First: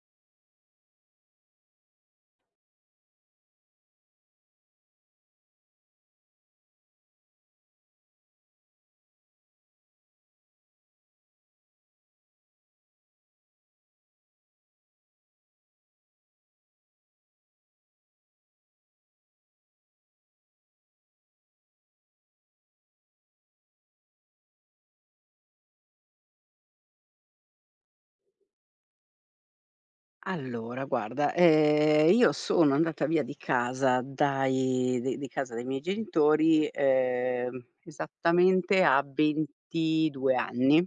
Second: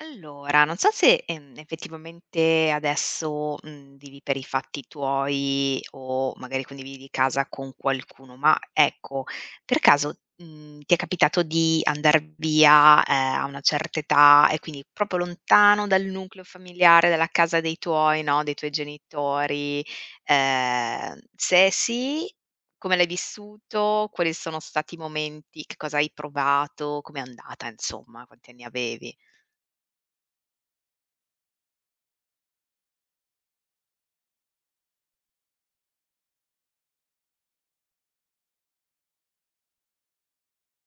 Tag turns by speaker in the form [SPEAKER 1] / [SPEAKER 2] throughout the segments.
[SPEAKER 1] Allora, non so se, effettivamente adesso, vivi per i fatti tuoi o magari condividi casa con qualcuno, ma ecco, per caso, ti è capitato di andar via, a una certa età e quindi proprio lontano dal nucleo familiare, dalla casa dei tuoi, no, dei tuoi genitori? Se sì, come l'hai vissuto? Quali sono stati i momenti? Che cosa hai provato? Com'è andata insomma? Quanti anni avevi?
[SPEAKER 2] Allora guarda, io sono andata via di casa dai miei genitori, esattamente a 22 anni.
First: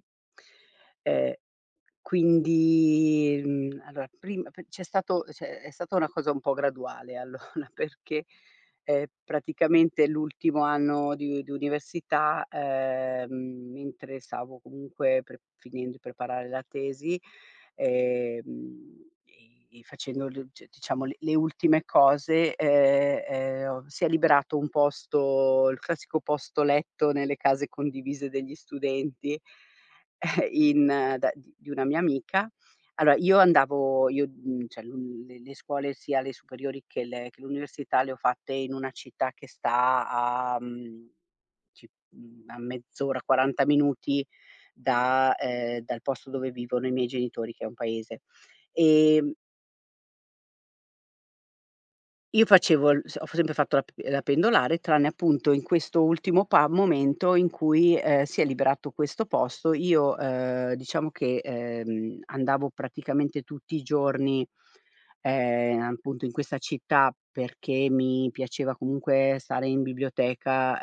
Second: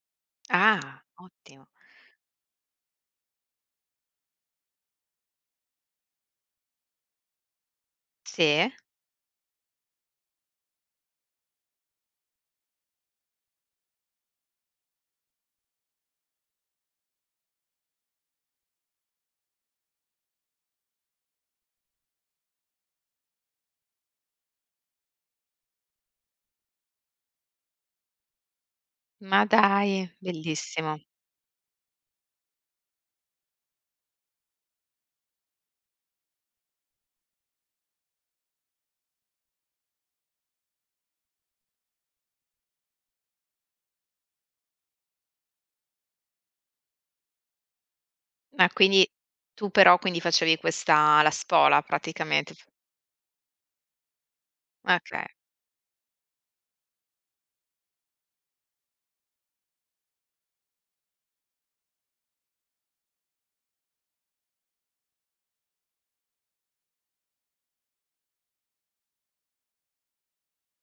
[SPEAKER 1] Ah,
[SPEAKER 2] Ehm
[SPEAKER 1] ottimo.
[SPEAKER 2] quindi, allora prima p c'è stato, cioè è stata una cosa un po' graduale, allora, perché,
[SPEAKER 1] Sì?
[SPEAKER 2] praticamente l'ultimo anno di università, mentre stavo comunque pre finendo di preparare la tesi, e facendo l cioè diciamo le ultime cose, ho si è liberato un posto, il classico posto letto nelle case condivise degli studenti,
[SPEAKER 1] Ma dai,
[SPEAKER 2] in
[SPEAKER 1] bellissimo.
[SPEAKER 2] da di una mia amica. Allora io andavo io, cioè l le scuole, sia le superiori che le che l'università, le ho fatte in una città che sta a, a mezz'ora, 40 minuti da dal posto dove vivono i miei genitori, che è un paese.
[SPEAKER 1] Ma quindi
[SPEAKER 2] Ehm
[SPEAKER 1] tu però quindi facevi questa la spola
[SPEAKER 2] Io
[SPEAKER 1] praticamente. F
[SPEAKER 2] facevo l s ho sempre fatto la pendolare, tranne
[SPEAKER 1] Okay,
[SPEAKER 2] appunto in questo ultimo pa momento in cui, si è liberato questo posto. Io, diciamo che, andavo praticamente tutti i giorni, appunto in questa città, perché mi piaceva comunque stare in biblioteca,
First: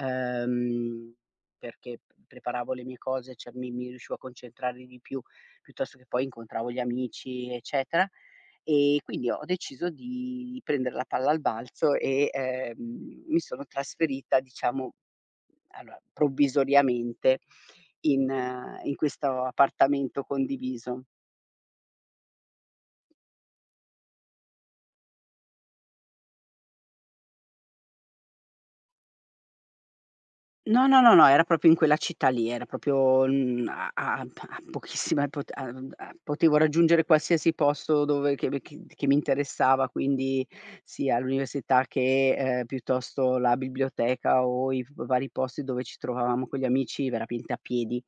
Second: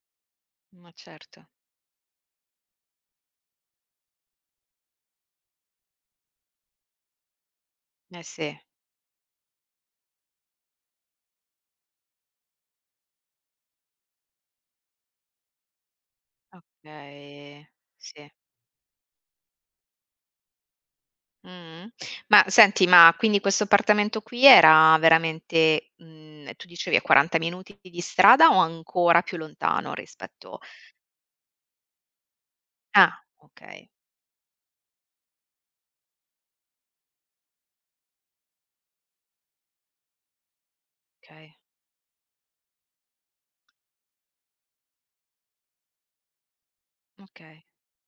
[SPEAKER 1] ma
[SPEAKER 2] ehm,
[SPEAKER 1] certo.
[SPEAKER 2] perché p preparavo le mie cose, cioè mi riuscivo a concentrare di più, piuttosto che poi incontravo gli amici, eccetera.
[SPEAKER 1] Eh sì,
[SPEAKER 2] E quindi ho deciso di prendere la palla al balzo e, mi sono trasferita, diciamo, allora provvisoriamente
[SPEAKER 1] okay, sì.
[SPEAKER 2] in questo appartamento condiviso.
[SPEAKER 1] Mh-mh. Ma senti, ma quindi questo appartamento qui era veramente, tu dicevi a 40 minuti di strada o ancora più lontano rispetto
[SPEAKER 2] No, no, no, no, era proprio in quella città lì, era
[SPEAKER 1] ah,
[SPEAKER 2] proprio, mhmm, a
[SPEAKER 1] okay,
[SPEAKER 2] a p a pochissima pot a mhmm, a potevo raggiungere qualsiasi posto dove che mi interessava, quindi sia
[SPEAKER 1] okay,
[SPEAKER 2] l'università che, piuttosto la biblioteca o i v vari posti dove ci trovavamo con gli amici, veramente a
[SPEAKER 1] okay.
[SPEAKER 2] piedi.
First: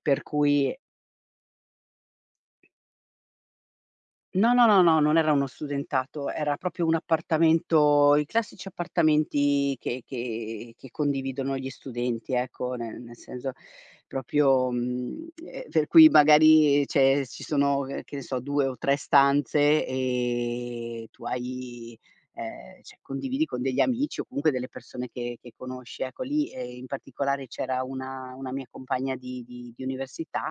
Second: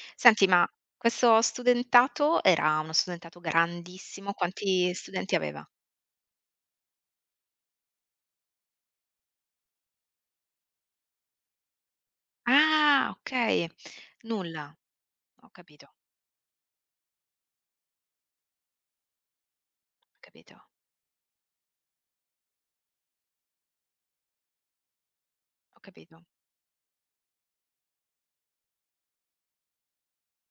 [SPEAKER 2] Per
[SPEAKER 1] Senti, ma
[SPEAKER 2] cui
[SPEAKER 1] questo studentato era uno studentato grandissimo?
[SPEAKER 2] no, no, no,
[SPEAKER 1] Quanti
[SPEAKER 2] no, non era
[SPEAKER 1] studenti
[SPEAKER 2] uno
[SPEAKER 1] aveva?
[SPEAKER 2] studentato, era proprio un appartamento, i classici appartamenti che condividono gli studenti, ecco, nel
[SPEAKER 1] Ah,
[SPEAKER 2] nel senso
[SPEAKER 1] okay.
[SPEAKER 2] proprio,
[SPEAKER 1] Nulla. Ho
[SPEAKER 2] per
[SPEAKER 1] capito,
[SPEAKER 2] cui magari c'è ci sono, che ne so, 2 o 3 stanze,
[SPEAKER 1] ho capito,
[SPEAKER 2] tu hai cioè condividi con degli amici o comunque delle persone che
[SPEAKER 1] ho
[SPEAKER 2] conosci. Ecco
[SPEAKER 1] capito.
[SPEAKER 2] lì, in particolare c'era una mia compagna di università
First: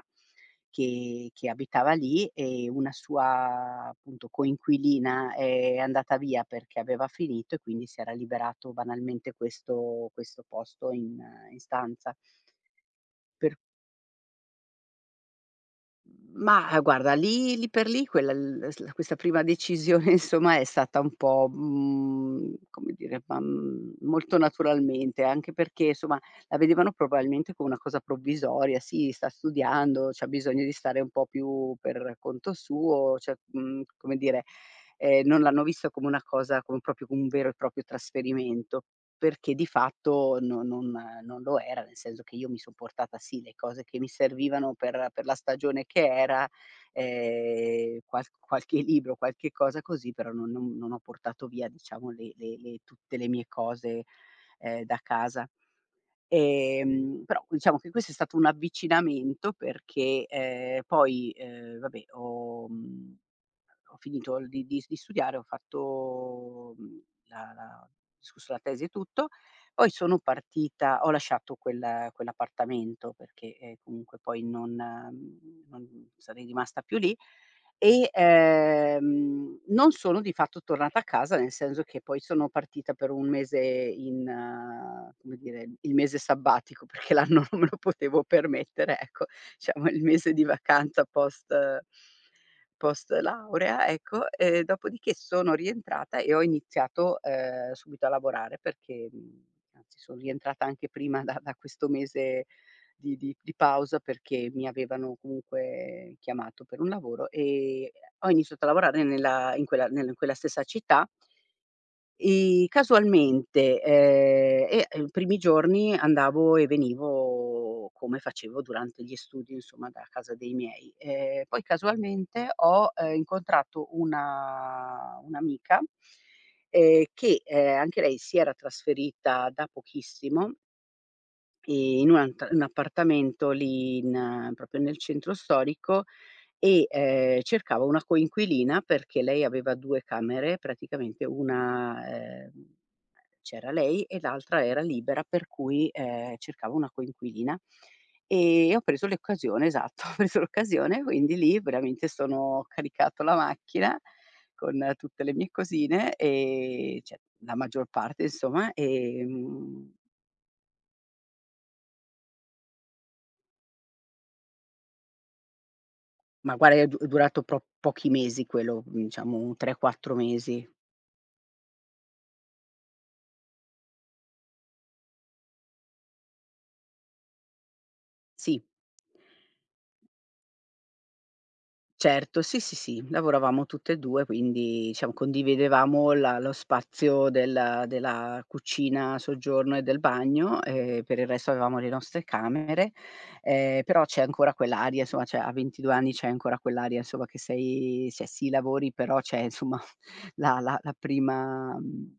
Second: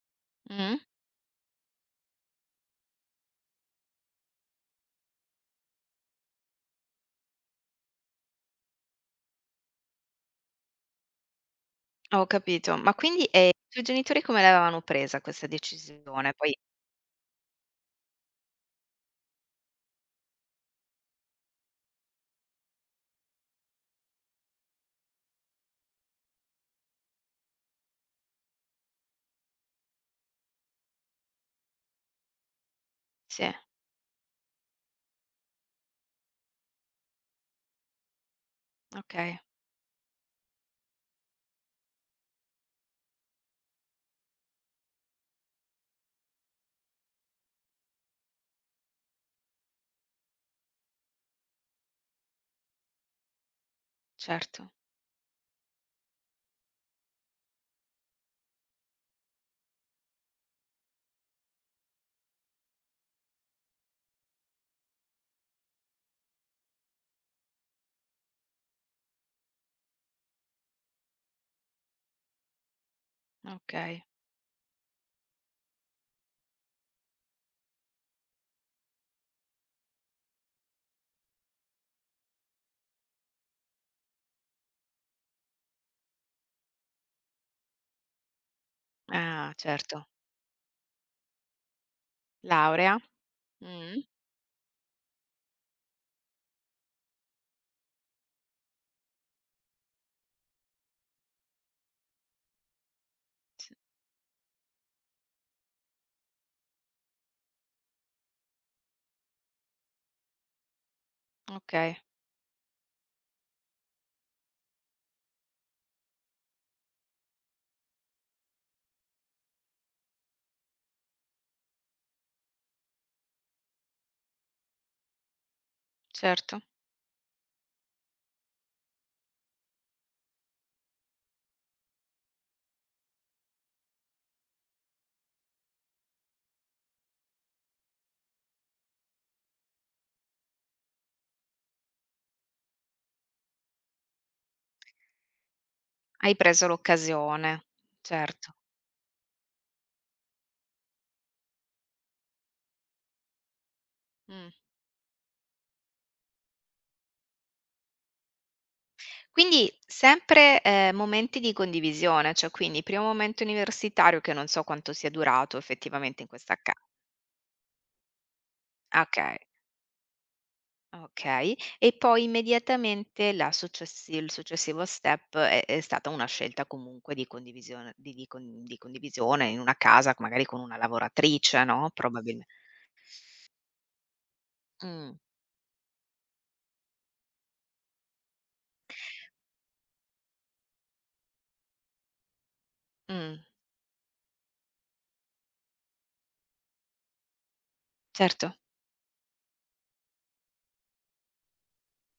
[SPEAKER 1] Mh.
[SPEAKER 2] che abitava lì, e una sua, appunto, coinquilina è andata via perché aveva finito, e quindi si era liberato banalmente questo posto in stanza.
[SPEAKER 1] Ho capito. Ma quindi,
[SPEAKER 2] Per
[SPEAKER 1] i tuoi genitori come l'avevano presa questa decisione? Poi
[SPEAKER 2] Mah, guarda, lì lì per lì quella l s questa prima decisione insomma è stata un po', come dire, molto naturalmente, anche perché insomma la vedevano probabilmente come una cosa provvisoria: "Sì, sta studiando, c'ha bisogno di stare un po' più per conto suo", cioè,
[SPEAKER 1] sì,
[SPEAKER 2] come dire, non l'hanno vista come una cosa, come proprio un vero e proprio trasferimento.
[SPEAKER 1] okay,
[SPEAKER 2] Perché di fatto non lo era, nel senso che io mi son portata, sì, le cose che mi servivano per la stagione che era, qualche libro, qualche cosa così, però non ho portato via, diciamo, le mie cose,
[SPEAKER 1] certo,
[SPEAKER 2] da casa. Però diciamo che questo è stato un avvicinamento perché, poi, vabbè, ho finito di studiare, ho fatto, mhmm, la la ho discusso la tesi e tutto, poi sono partita, ho lasciato quell'appartamento perché,
[SPEAKER 1] okay.
[SPEAKER 2] comunque poi non sarei rimasta più lì. E, non sono di fatto tornata a casa, nel senso che poi sono partita per un mese in come dire, il mese sabbatico, perché l'anno non me lo potevo permettere, ecco,
[SPEAKER 1] Ah,
[SPEAKER 2] diciamo il
[SPEAKER 1] certo.
[SPEAKER 2] mese di vacanza
[SPEAKER 1] Laurea?
[SPEAKER 2] post laurea,
[SPEAKER 1] Mh.
[SPEAKER 2] ecco. E dopodiché sono rientrata e ho iniziato, subito a lavorare perché, anzi son rientrata anche prima da questo mese di pausa, perché mi avevano comunque chiamato per un lavoro, e ho iniziato a lavorare nella in quella nel in quella stessa città,
[SPEAKER 1] Okay,
[SPEAKER 2] e casualmente, i primi giorni andavo e venivo come facevo durante gli studi, insomma, da casa dei miei. Poi casualmente ho, incontrato una un'amica,
[SPEAKER 1] certo.
[SPEAKER 2] che, anche lei si era trasferita da pochissimo in un appartamento lì in proprio nel centro storico, e, cercavo una coinquilina, perché lei aveva 2 camere, praticamente una c'era lei e l'altra era libera, per cui,
[SPEAKER 1] Hai preso
[SPEAKER 2] cercavo una
[SPEAKER 1] l'occasione,
[SPEAKER 2] coinquilina.
[SPEAKER 1] certo.
[SPEAKER 2] E ho preso l'occasione, esatto, ho preso l'occasione, quindi lì veramente sono ho caricato la macchina
[SPEAKER 1] Mh.
[SPEAKER 2] con tutte le mie cosine, cioè la maggior parte, insomma,
[SPEAKER 1] Quindi sempre, momenti di condivisione, cioè quindi primo momento universitario che non so quanto sia durato effettivamente in questa
[SPEAKER 2] Ma
[SPEAKER 1] acca
[SPEAKER 2] guarda, è durato pro pochi mesi quello,
[SPEAKER 1] ah okay,
[SPEAKER 2] diciamo un 3, 4 mesi.
[SPEAKER 1] okay, e poi immediatamente la successi il successivo step è stata una scelta comunque di condivisione di di con
[SPEAKER 2] Sì.
[SPEAKER 1] di condivisione in una casa co magari con una lavoratrice, no,
[SPEAKER 2] Certo,
[SPEAKER 1] probabilme
[SPEAKER 2] sì, sì, sì, lavoravamo tutte e 2, quindi
[SPEAKER 1] mh,
[SPEAKER 2] diciamo condividevamo la lo spazio della cucina, soggiorno e del bagno, e per il resto avevamo le nostre camere,
[SPEAKER 1] mh,
[SPEAKER 2] però c'è ancora quell'aria, insomma, cioè a 22 anni c'è ancora quell'aria, insomma, che sei, cioè sì,
[SPEAKER 1] certo,
[SPEAKER 2] lavori, però c'è, insomma, la la la prima mhmm,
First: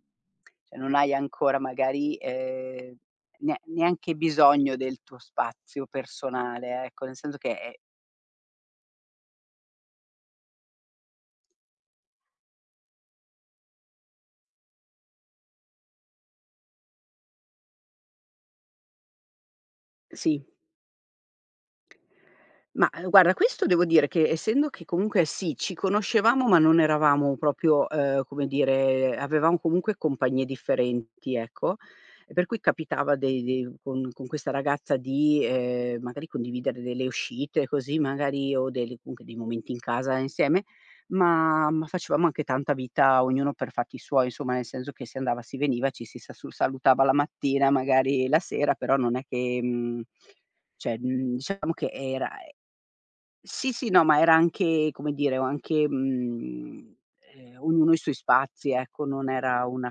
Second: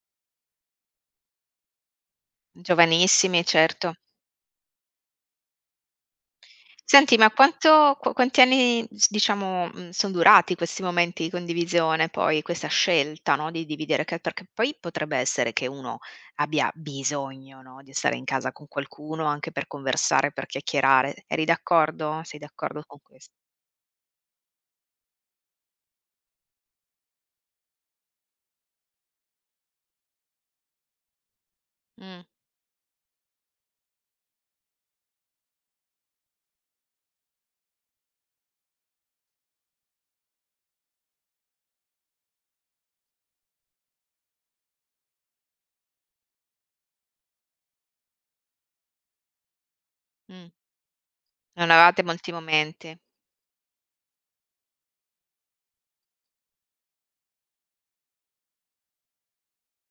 [SPEAKER 2] cioè non hai ancora magari,
[SPEAKER 1] giovanissimi,
[SPEAKER 2] ne
[SPEAKER 1] certo.
[SPEAKER 2] neanche bisogno del tuo spazio personale, ecco, nel
[SPEAKER 1] Senti, ma
[SPEAKER 2] senso che è
[SPEAKER 1] quanto qua quanti anni s diciamo, son durati questi momenti di condivisione poi, questa scelta, no, di dividere che perché poi potrebbe essere che uno abbia bisogno, no, di stare in casa con qualcuno anche per conversare, per
[SPEAKER 2] sì.
[SPEAKER 1] chiacchierare. Eri d'accordo? Sei d'accordo
[SPEAKER 2] Ma,
[SPEAKER 1] con ques
[SPEAKER 2] guarda, questo devo dire che essendo che comunque sì, ci conoscevamo, ma non eravamo proprio, come dire, avevamo comunque compagnie differenti, ecco,
[SPEAKER 1] mh,
[SPEAKER 2] e per cui capitava dei dei con questa ragazza di, magari condividere delle uscite così, magari, o delle, comunque, dei momenti in casa insieme, ma facevamo anche tanta vita ognuno per fatti suoi, insomma, nel senso che si andava, si veniva, ci si sa su salutava la mattina, magari la sera, però non è che,
[SPEAKER 1] mh.
[SPEAKER 2] cioè,
[SPEAKER 1] Non
[SPEAKER 2] diciamo che
[SPEAKER 1] avevate
[SPEAKER 2] era
[SPEAKER 1] molti momenti.
[SPEAKER 2] sì, sì, no, ma era anche, come dire, o anche, ognuno i suoi spazi, ecco, non era una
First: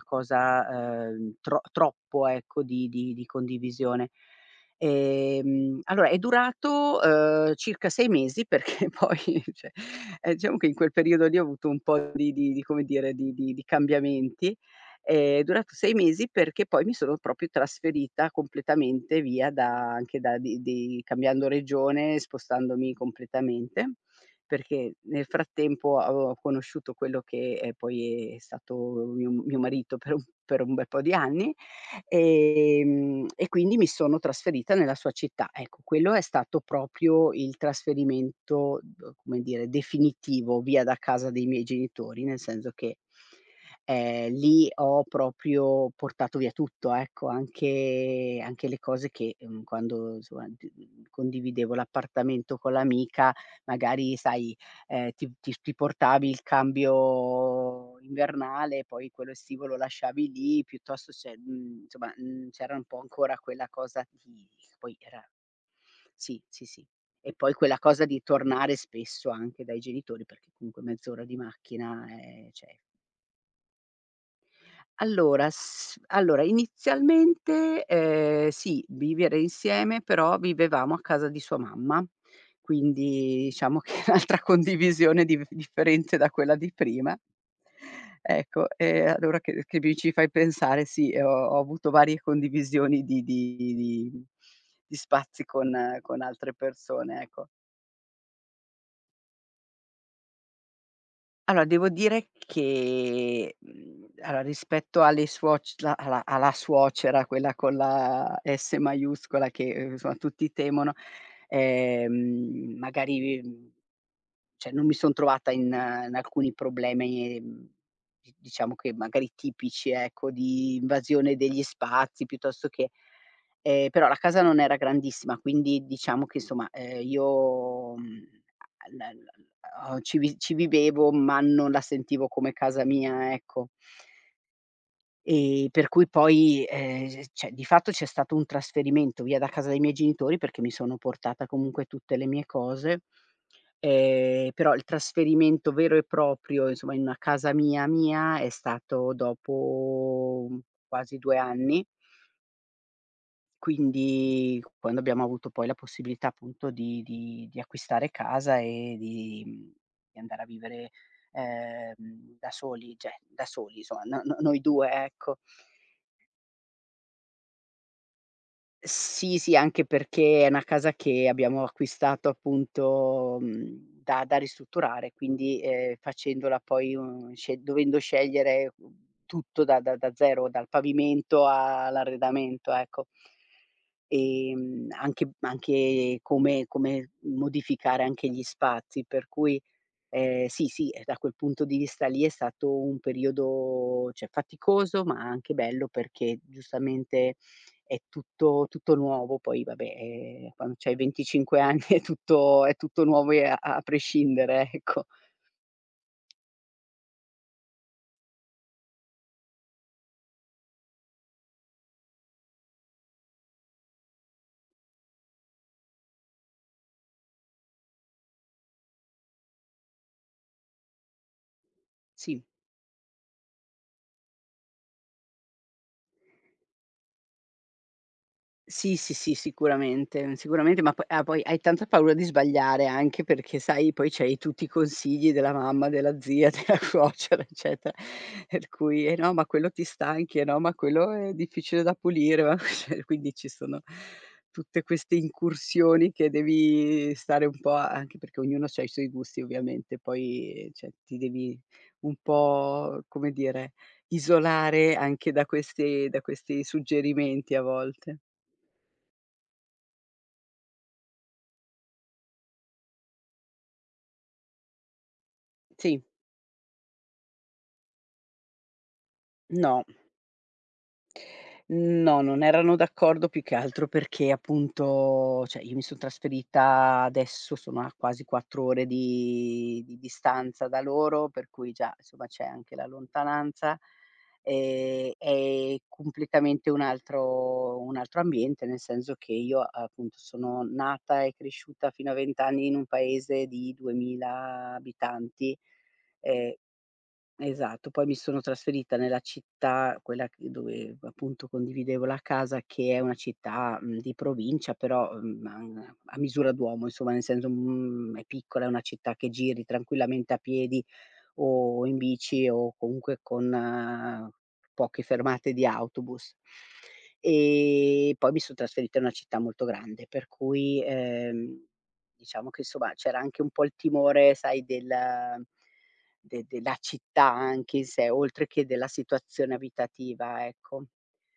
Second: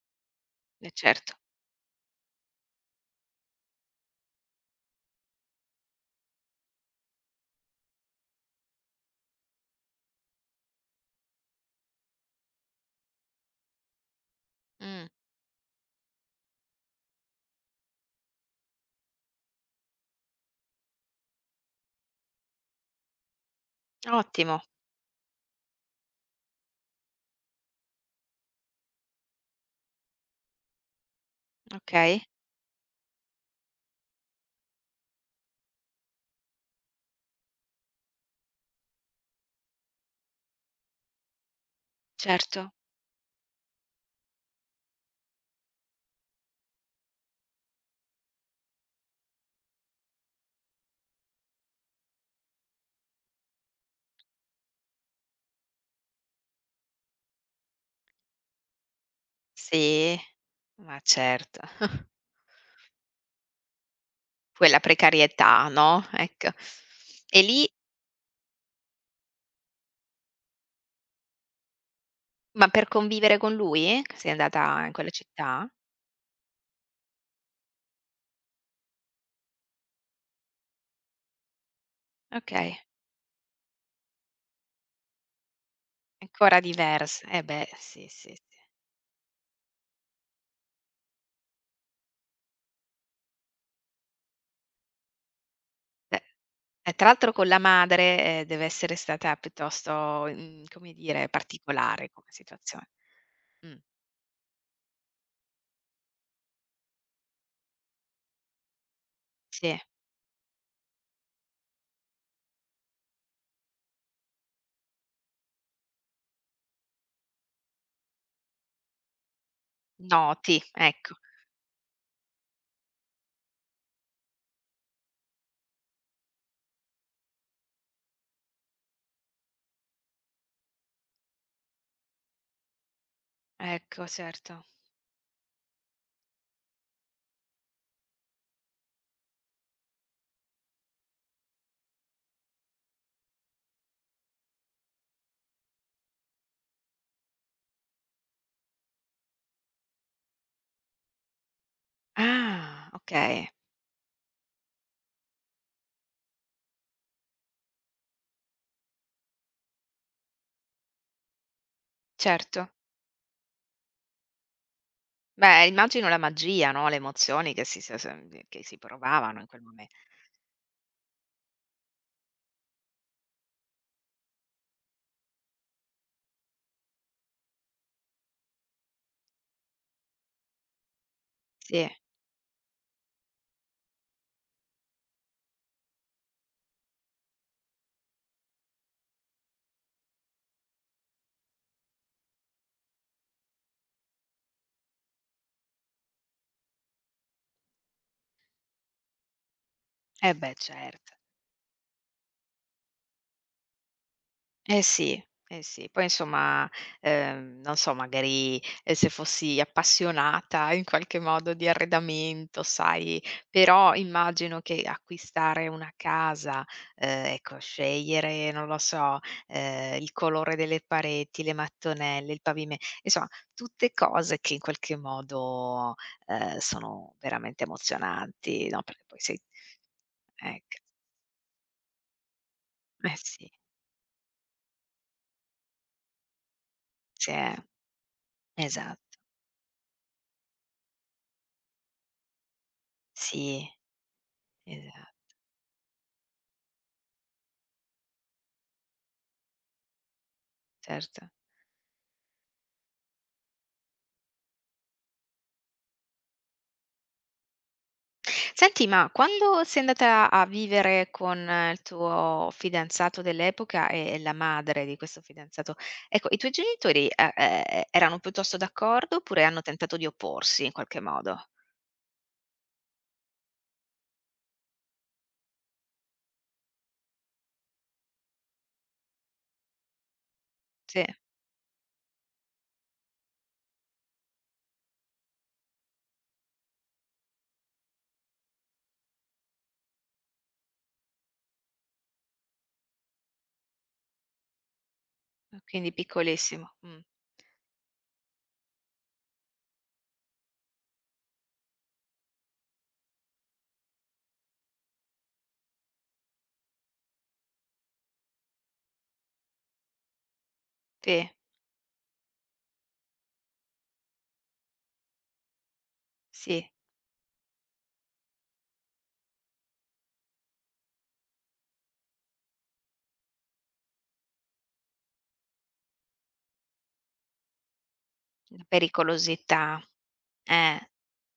[SPEAKER 1] Eh
[SPEAKER 2] cosa,
[SPEAKER 1] certo.
[SPEAKER 2] troppo, ecco, di condivisione. Allora è durato, circa 6 mesi, perché poi cioè, diciamo che in quel periodo lì ho avuto un po' di come dire, di cambiamenti.
[SPEAKER 1] Mh,
[SPEAKER 2] È durato 6 mesi perché poi mi sono proprio trasferita completamente via da, anche da di cambiando regione, spostandomi completamente,
[SPEAKER 1] ottimo,
[SPEAKER 2] perché nel frattempo avevo conosciuto quello che, poi è stato mio marito per un bel po' di anni,
[SPEAKER 1] okay.
[SPEAKER 2] e quindi mi sono trasferita nella sua città. Ecco, quello è stato proprio il trasferimento, come dire, definitivo, via da casa dei miei genitori, nel
[SPEAKER 1] Certo.
[SPEAKER 2] senso che lì ho proprio portato via tutto, ecco, anche le cose che, quando insomma condividevo l'appartamento con l'amica, magari, sai, ti portavi il cambio invernale, poi quello estivo lo
[SPEAKER 1] Sì,
[SPEAKER 2] lasciavi lì,
[SPEAKER 1] ma
[SPEAKER 2] piuttosto se
[SPEAKER 1] certo.
[SPEAKER 2] insomma, c'era un po' ancora quella cosa di
[SPEAKER 1] Quella
[SPEAKER 2] poi era
[SPEAKER 1] precarietà, no,
[SPEAKER 2] sì,
[SPEAKER 1] ecco.
[SPEAKER 2] sì, sì. E
[SPEAKER 1] E
[SPEAKER 2] poi
[SPEAKER 1] lì
[SPEAKER 2] quella cosa di tornare spesso anche dai genitori, perché comunque mezz'ora di macchina,
[SPEAKER 1] ma
[SPEAKER 2] cioè
[SPEAKER 1] per convivere con lui? Sei andata in quella
[SPEAKER 2] allora
[SPEAKER 1] città?
[SPEAKER 2] s allora inizialmente, sì, vivere insieme, però vivevamo a casa di sua mamma,
[SPEAKER 1] Okay,
[SPEAKER 2] quindi diciamo che un'altra condivisione div differente da quella
[SPEAKER 1] ancora
[SPEAKER 2] di prima.
[SPEAKER 1] divers eh beh, sì, sì, sì.
[SPEAKER 2] Ecco, e allora che mi ci fai pensare, sì, ho avuto varie condivisioni di spazi
[SPEAKER 1] Beh,
[SPEAKER 2] con altre
[SPEAKER 1] e tra
[SPEAKER 2] persone,
[SPEAKER 1] l'altro con
[SPEAKER 2] ecco.
[SPEAKER 1] la madre, deve essere stata piuttosto, come dire,
[SPEAKER 2] Allora, devo
[SPEAKER 1] particolare come
[SPEAKER 2] dire
[SPEAKER 1] situazione.
[SPEAKER 2] che,
[SPEAKER 1] Mh,
[SPEAKER 2] allora rispetto alle suoc la alla alla suocera, quella con la S maiuscola che,
[SPEAKER 1] sì,
[SPEAKER 2] insomma, tutti temono, magari, mhmm cioè non mi son trovata in alcuni problemi, di diciamo che magari tipici, ecco,
[SPEAKER 1] noti,
[SPEAKER 2] di
[SPEAKER 1] ecco,
[SPEAKER 2] invasione degli spazi, piuttosto che però la casa non era grandissima, quindi diciamo che insomma, io, mhmm, a la la la ho ci vi ci vivevo, ma non la sentivo come casa mia, ecco.
[SPEAKER 1] ecco, certo.
[SPEAKER 2] Per cui poi, s cioè di fatto c'è stato un trasferimento via da casa dei miei genitori, perché mi sono portata comunque tutte le mie cose, però il trasferimento vero e proprio, insomma, in una casa mia, mia, è stato dopo quasi 2 anni.
[SPEAKER 1] Ah, okay,
[SPEAKER 2] Quindi quando abbiamo avuto poi la possibilità appunto di acquistare casa e di di andare a vivere, da
[SPEAKER 1] certo.
[SPEAKER 2] soli, cioè da soli insomma, no no noi 2, ecco.
[SPEAKER 1] Beh, immagino la magia, no, le emozioni che si s s che si
[SPEAKER 2] Sì,
[SPEAKER 1] provavano in
[SPEAKER 2] sì,
[SPEAKER 1] quel
[SPEAKER 2] anche
[SPEAKER 1] momen
[SPEAKER 2] perché è una casa che abbiamo acquistato, appunto, da ristrutturare, quindi, facendola poi sce dovendo scegliere, tutto da zero, dal pavimento
[SPEAKER 1] sì,
[SPEAKER 2] all'arredamento, ecco. Anche come modificare anche gli spazi, per cui sì, sì, e da quel punto di vista lì è stato un periodo, cioè faticoso, ma anche bello perché, giustamente, è tutto nuovo, poi vabbè,
[SPEAKER 1] eh beh,
[SPEAKER 2] quando c'hai
[SPEAKER 1] certo.
[SPEAKER 2] 25 anni è tutto nuovo, e a prescindere,
[SPEAKER 1] Eh
[SPEAKER 2] ecco.
[SPEAKER 1] sì, eh sì. Poi insomma, non so, magari, se fossi appassionata in qualche modo di arredamento, sai, però immagino che acquistare una casa, ecco, scegliere, non lo so, il colore delle pareti, le mattonelle, il
[SPEAKER 2] Sì.
[SPEAKER 1] pavime insomma tutte cose che in qualche modo, sono veramente emozionanti, no,
[SPEAKER 2] Sì,
[SPEAKER 1] perché
[SPEAKER 2] sì,
[SPEAKER 1] poi
[SPEAKER 2] sì,
[SPEAKER 1] sei
[SPEAKER 2] sicuramente,
[SPEAKER 1] ecco,
[SPEAKER 2] sicuramente, ma poi, ah, poi hai tanta paura di sbagliare,
[SPEAKER 1] eh
[SPEAKER 2] anche
[SPEAKER 1] sì,
[SPEAKER 2] perché, sai, poi c'hai tutti i consigli della mamma, della zia, della
[SPEAKER 1] sì,
[SPEAKER 2] suocera, eccetera. Per cui: "Eh
[SPEAKER 1] esatto,
[SPEAKER 2] no, ma quello ti stanchi, eh no, ma quello è difficile da pulire, ma" cioè quindi ci
[SPEAKER 1] sì.
[SPEAKER 2] sono tutte
[SPEAKER 1] Esa
[SPEAKER 2] queste incursioni che devi stare un po' a anche perché ognuno c'ha i suoi gusti, ovviamente, poi cioè ti
[SPEAKER 1] certo.
[SPEAKER 2] devi un po', come dire, isolare anche da questi, suggerimenti a volte.
[SPEAKER 1] Senti, ma quando sei andata a vivere con il tuo fidanzato dell'epoca e la madre di questo fidanzato,
[SPEAKER 2] Sì,
[SPEAKER 1] ecco, i tuoi genitori, erano piuttosto d'accordo oppure hanno
[SPEAKER 2] no,
[SPEAKER 1] tentato di opporsi in qualche modo?
[SPEAKER 2] no, non erano d'accordo, più che altro perché, appunto, cioè io mi son trasferita, adesso sono a quasi 4 ore di distanza da
[SPEAKER 1] Sì,
[SPEAKER 2] loro, per cui già, insomma, c'è anche la lontananza, è completamente un altro ambiente, nel senso che io appunto sono nata e cresciuta fino a 20 anni in un paese di 2000 abitanti,
[SPEAKER 1] e quindi
[SPEAKER 2] ehm
[SPEAKER 1] piccolissimo.
[SPEAKER 2] Esatto. Poi mi sono trasferita nella città, quella che dove appunto condividevo la casa, che è una città, di provincia, però, a misura d'uomo, insomma, nel senso, è piccola, è una città che giri tranquillamente a piedi
[SPEAKER 1] Sì,
[SPEAKER 2] o in bici, o comunque con poche fermate di autobus.
[SPEAKER 1] sì,
[SPEAKER 2] E poi mi son trasferita in una città molto grande, per cui, diciamo che insomma c'era anche un po' il timore, sai, del de della città anche in sé, oltre
[SPEAKER 1] la
[SPEAKER 2] che della situazione
[SPEAKER 1] pericolosità.
[SPEAKER 2] abitativa, ecco.
[SPEAKER 1] Eh,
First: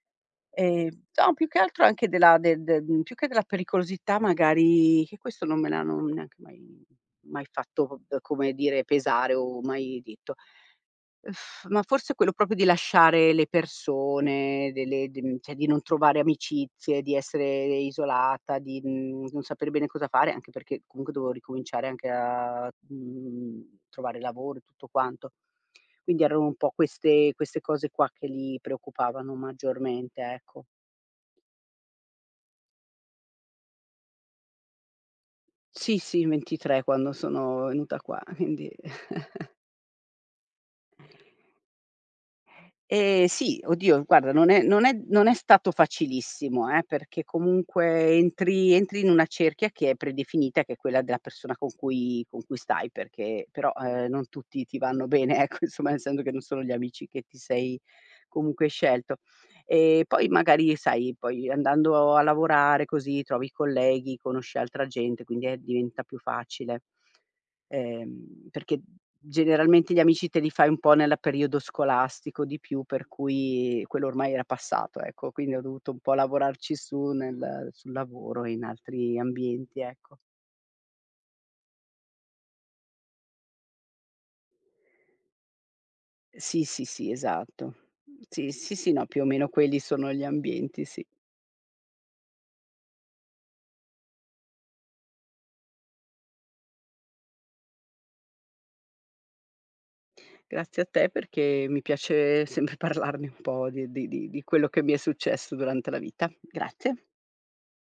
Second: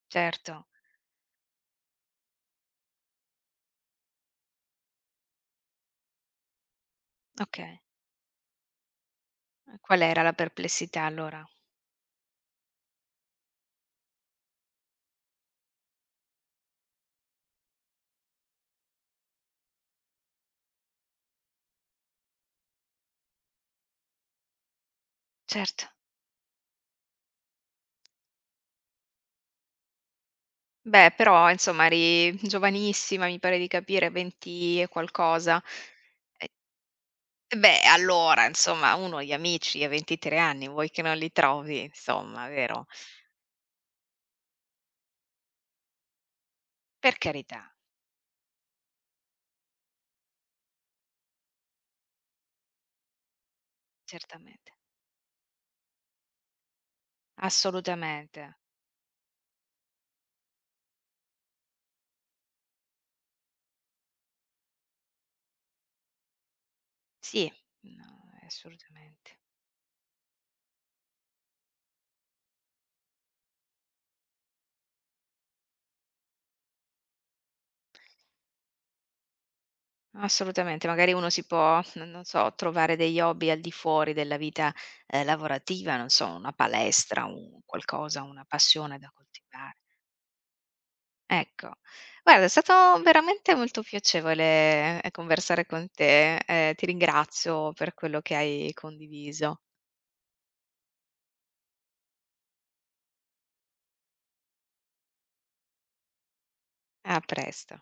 [SPEAKER 1] certo.
[SPEAKER 2] Ehm, no, più che altro anche della del de mhmm, più che della pericolosità, magari, che questo non me l'hanno neanche mai
[SPEAKER 1] Okay.
[SPEAKER 2] fatto, come dire, pesare, o
[SPEAKER 1] E
[SPEAKER 2] mai
[SPEAKER 1] qual era la
[SPEAKER 2] detto.
[SPEAKER 1] perplessità allora?
[SPEAKER 2] Uff, ma forse quello proprio di lasciare le persone, cioè di non trovare amicizie, di essere isolata, di, non sapere bene cosa fare, anche perché comunque dovevo ricominciare anche a, trovare lavoro e tutto quanto.
[SPEAKER 1] Certo.
[SPEAKER 2] Quindi erano un po' queste cose qua che li preoccupavano maggiormente, ecco.
[SPEAKER 1] Beh, però insomma eri giovanissima, mi pare di capire, 20 e qualcosa.
[SPEAKER 2] Sì, sì, 23 quando
[SPEAKER 1] E
[SPEAKER 2] sono
[SPEAKER 1] beh,
[SPEAKER 2] venuta qua,
[SPEAKER 1] allora
[SPEAKER 2] quindi
[SPEAKER 1] insomma uno gli amici a 23 anni vuoi che non li trovi, insomma, vero?
[SPEAKER 2] Sì, oddio, guarda, non è stato facilissimo,
[SPEAKER 1] Per
[SPEAKER 2] perché
[SPEAKER 1] carità,
[SPEAKER 2] comunque entri in una cerchia che è predefinita, che è quella della persona con cui stai, perché, però, non tutti
[SPEAKER 1] certamente,
[SPEAKER 2] ti vanno bene, ecco, insomma, nel senso che non sono gli amici che ti sei
[SPEAKER 1] assolutamente.
[SPEAKER 2] comunque scelto. E poi magari, sai, poi andando a lavorare così trovi colleghi, conosci altra gente, quindi, diventa più facile.
[SPEAKER 1] Sì, no,
[SPEAKER 2] Perché
[SPEAKER 1] assolutamente.
[SPEAKER 2] generalmente gli amici te li fai un po' nella periodo scolastico di più, per cui quello ormai era passato, ecco. Quindi ho dovuto un po' lavorarci su nel sul lavoro e in altri ambienti, ecco.
[SPEAKER 1] Assolutamente, magari uno si può, n non so, trovare degli hobby al di fuori della vita, lavorativa, non so, una
[SPEAKER 2] Sì, sì, sì,
[SPEAKER 1] palestra, un
[SPEAKER 2] esatto.
[SPEAKER 1] qualcosa, una
[SPEAKER 2] Sì, sì, sì,
[SPEAKER 1] passione
[SPEAKER 2] no,
[SPEAKER 1] da
[SPEAKER 2] più o meno
[SPEAKER 1] coltivare.
[SPEAKER 2] quelli sono gli ambienti, sì.
[SPEAKER 1] Ecco. Guarda, è stato veramente molto piacevole, conversare con te, ti ringrazio per quello che hai condiviso.
[SPEAKER 2] Grazie a te, perché mi piace sempre parlarne un po' di quello che mi è successo durante la vita. Grazie.
[SPEAKER 1] A presto.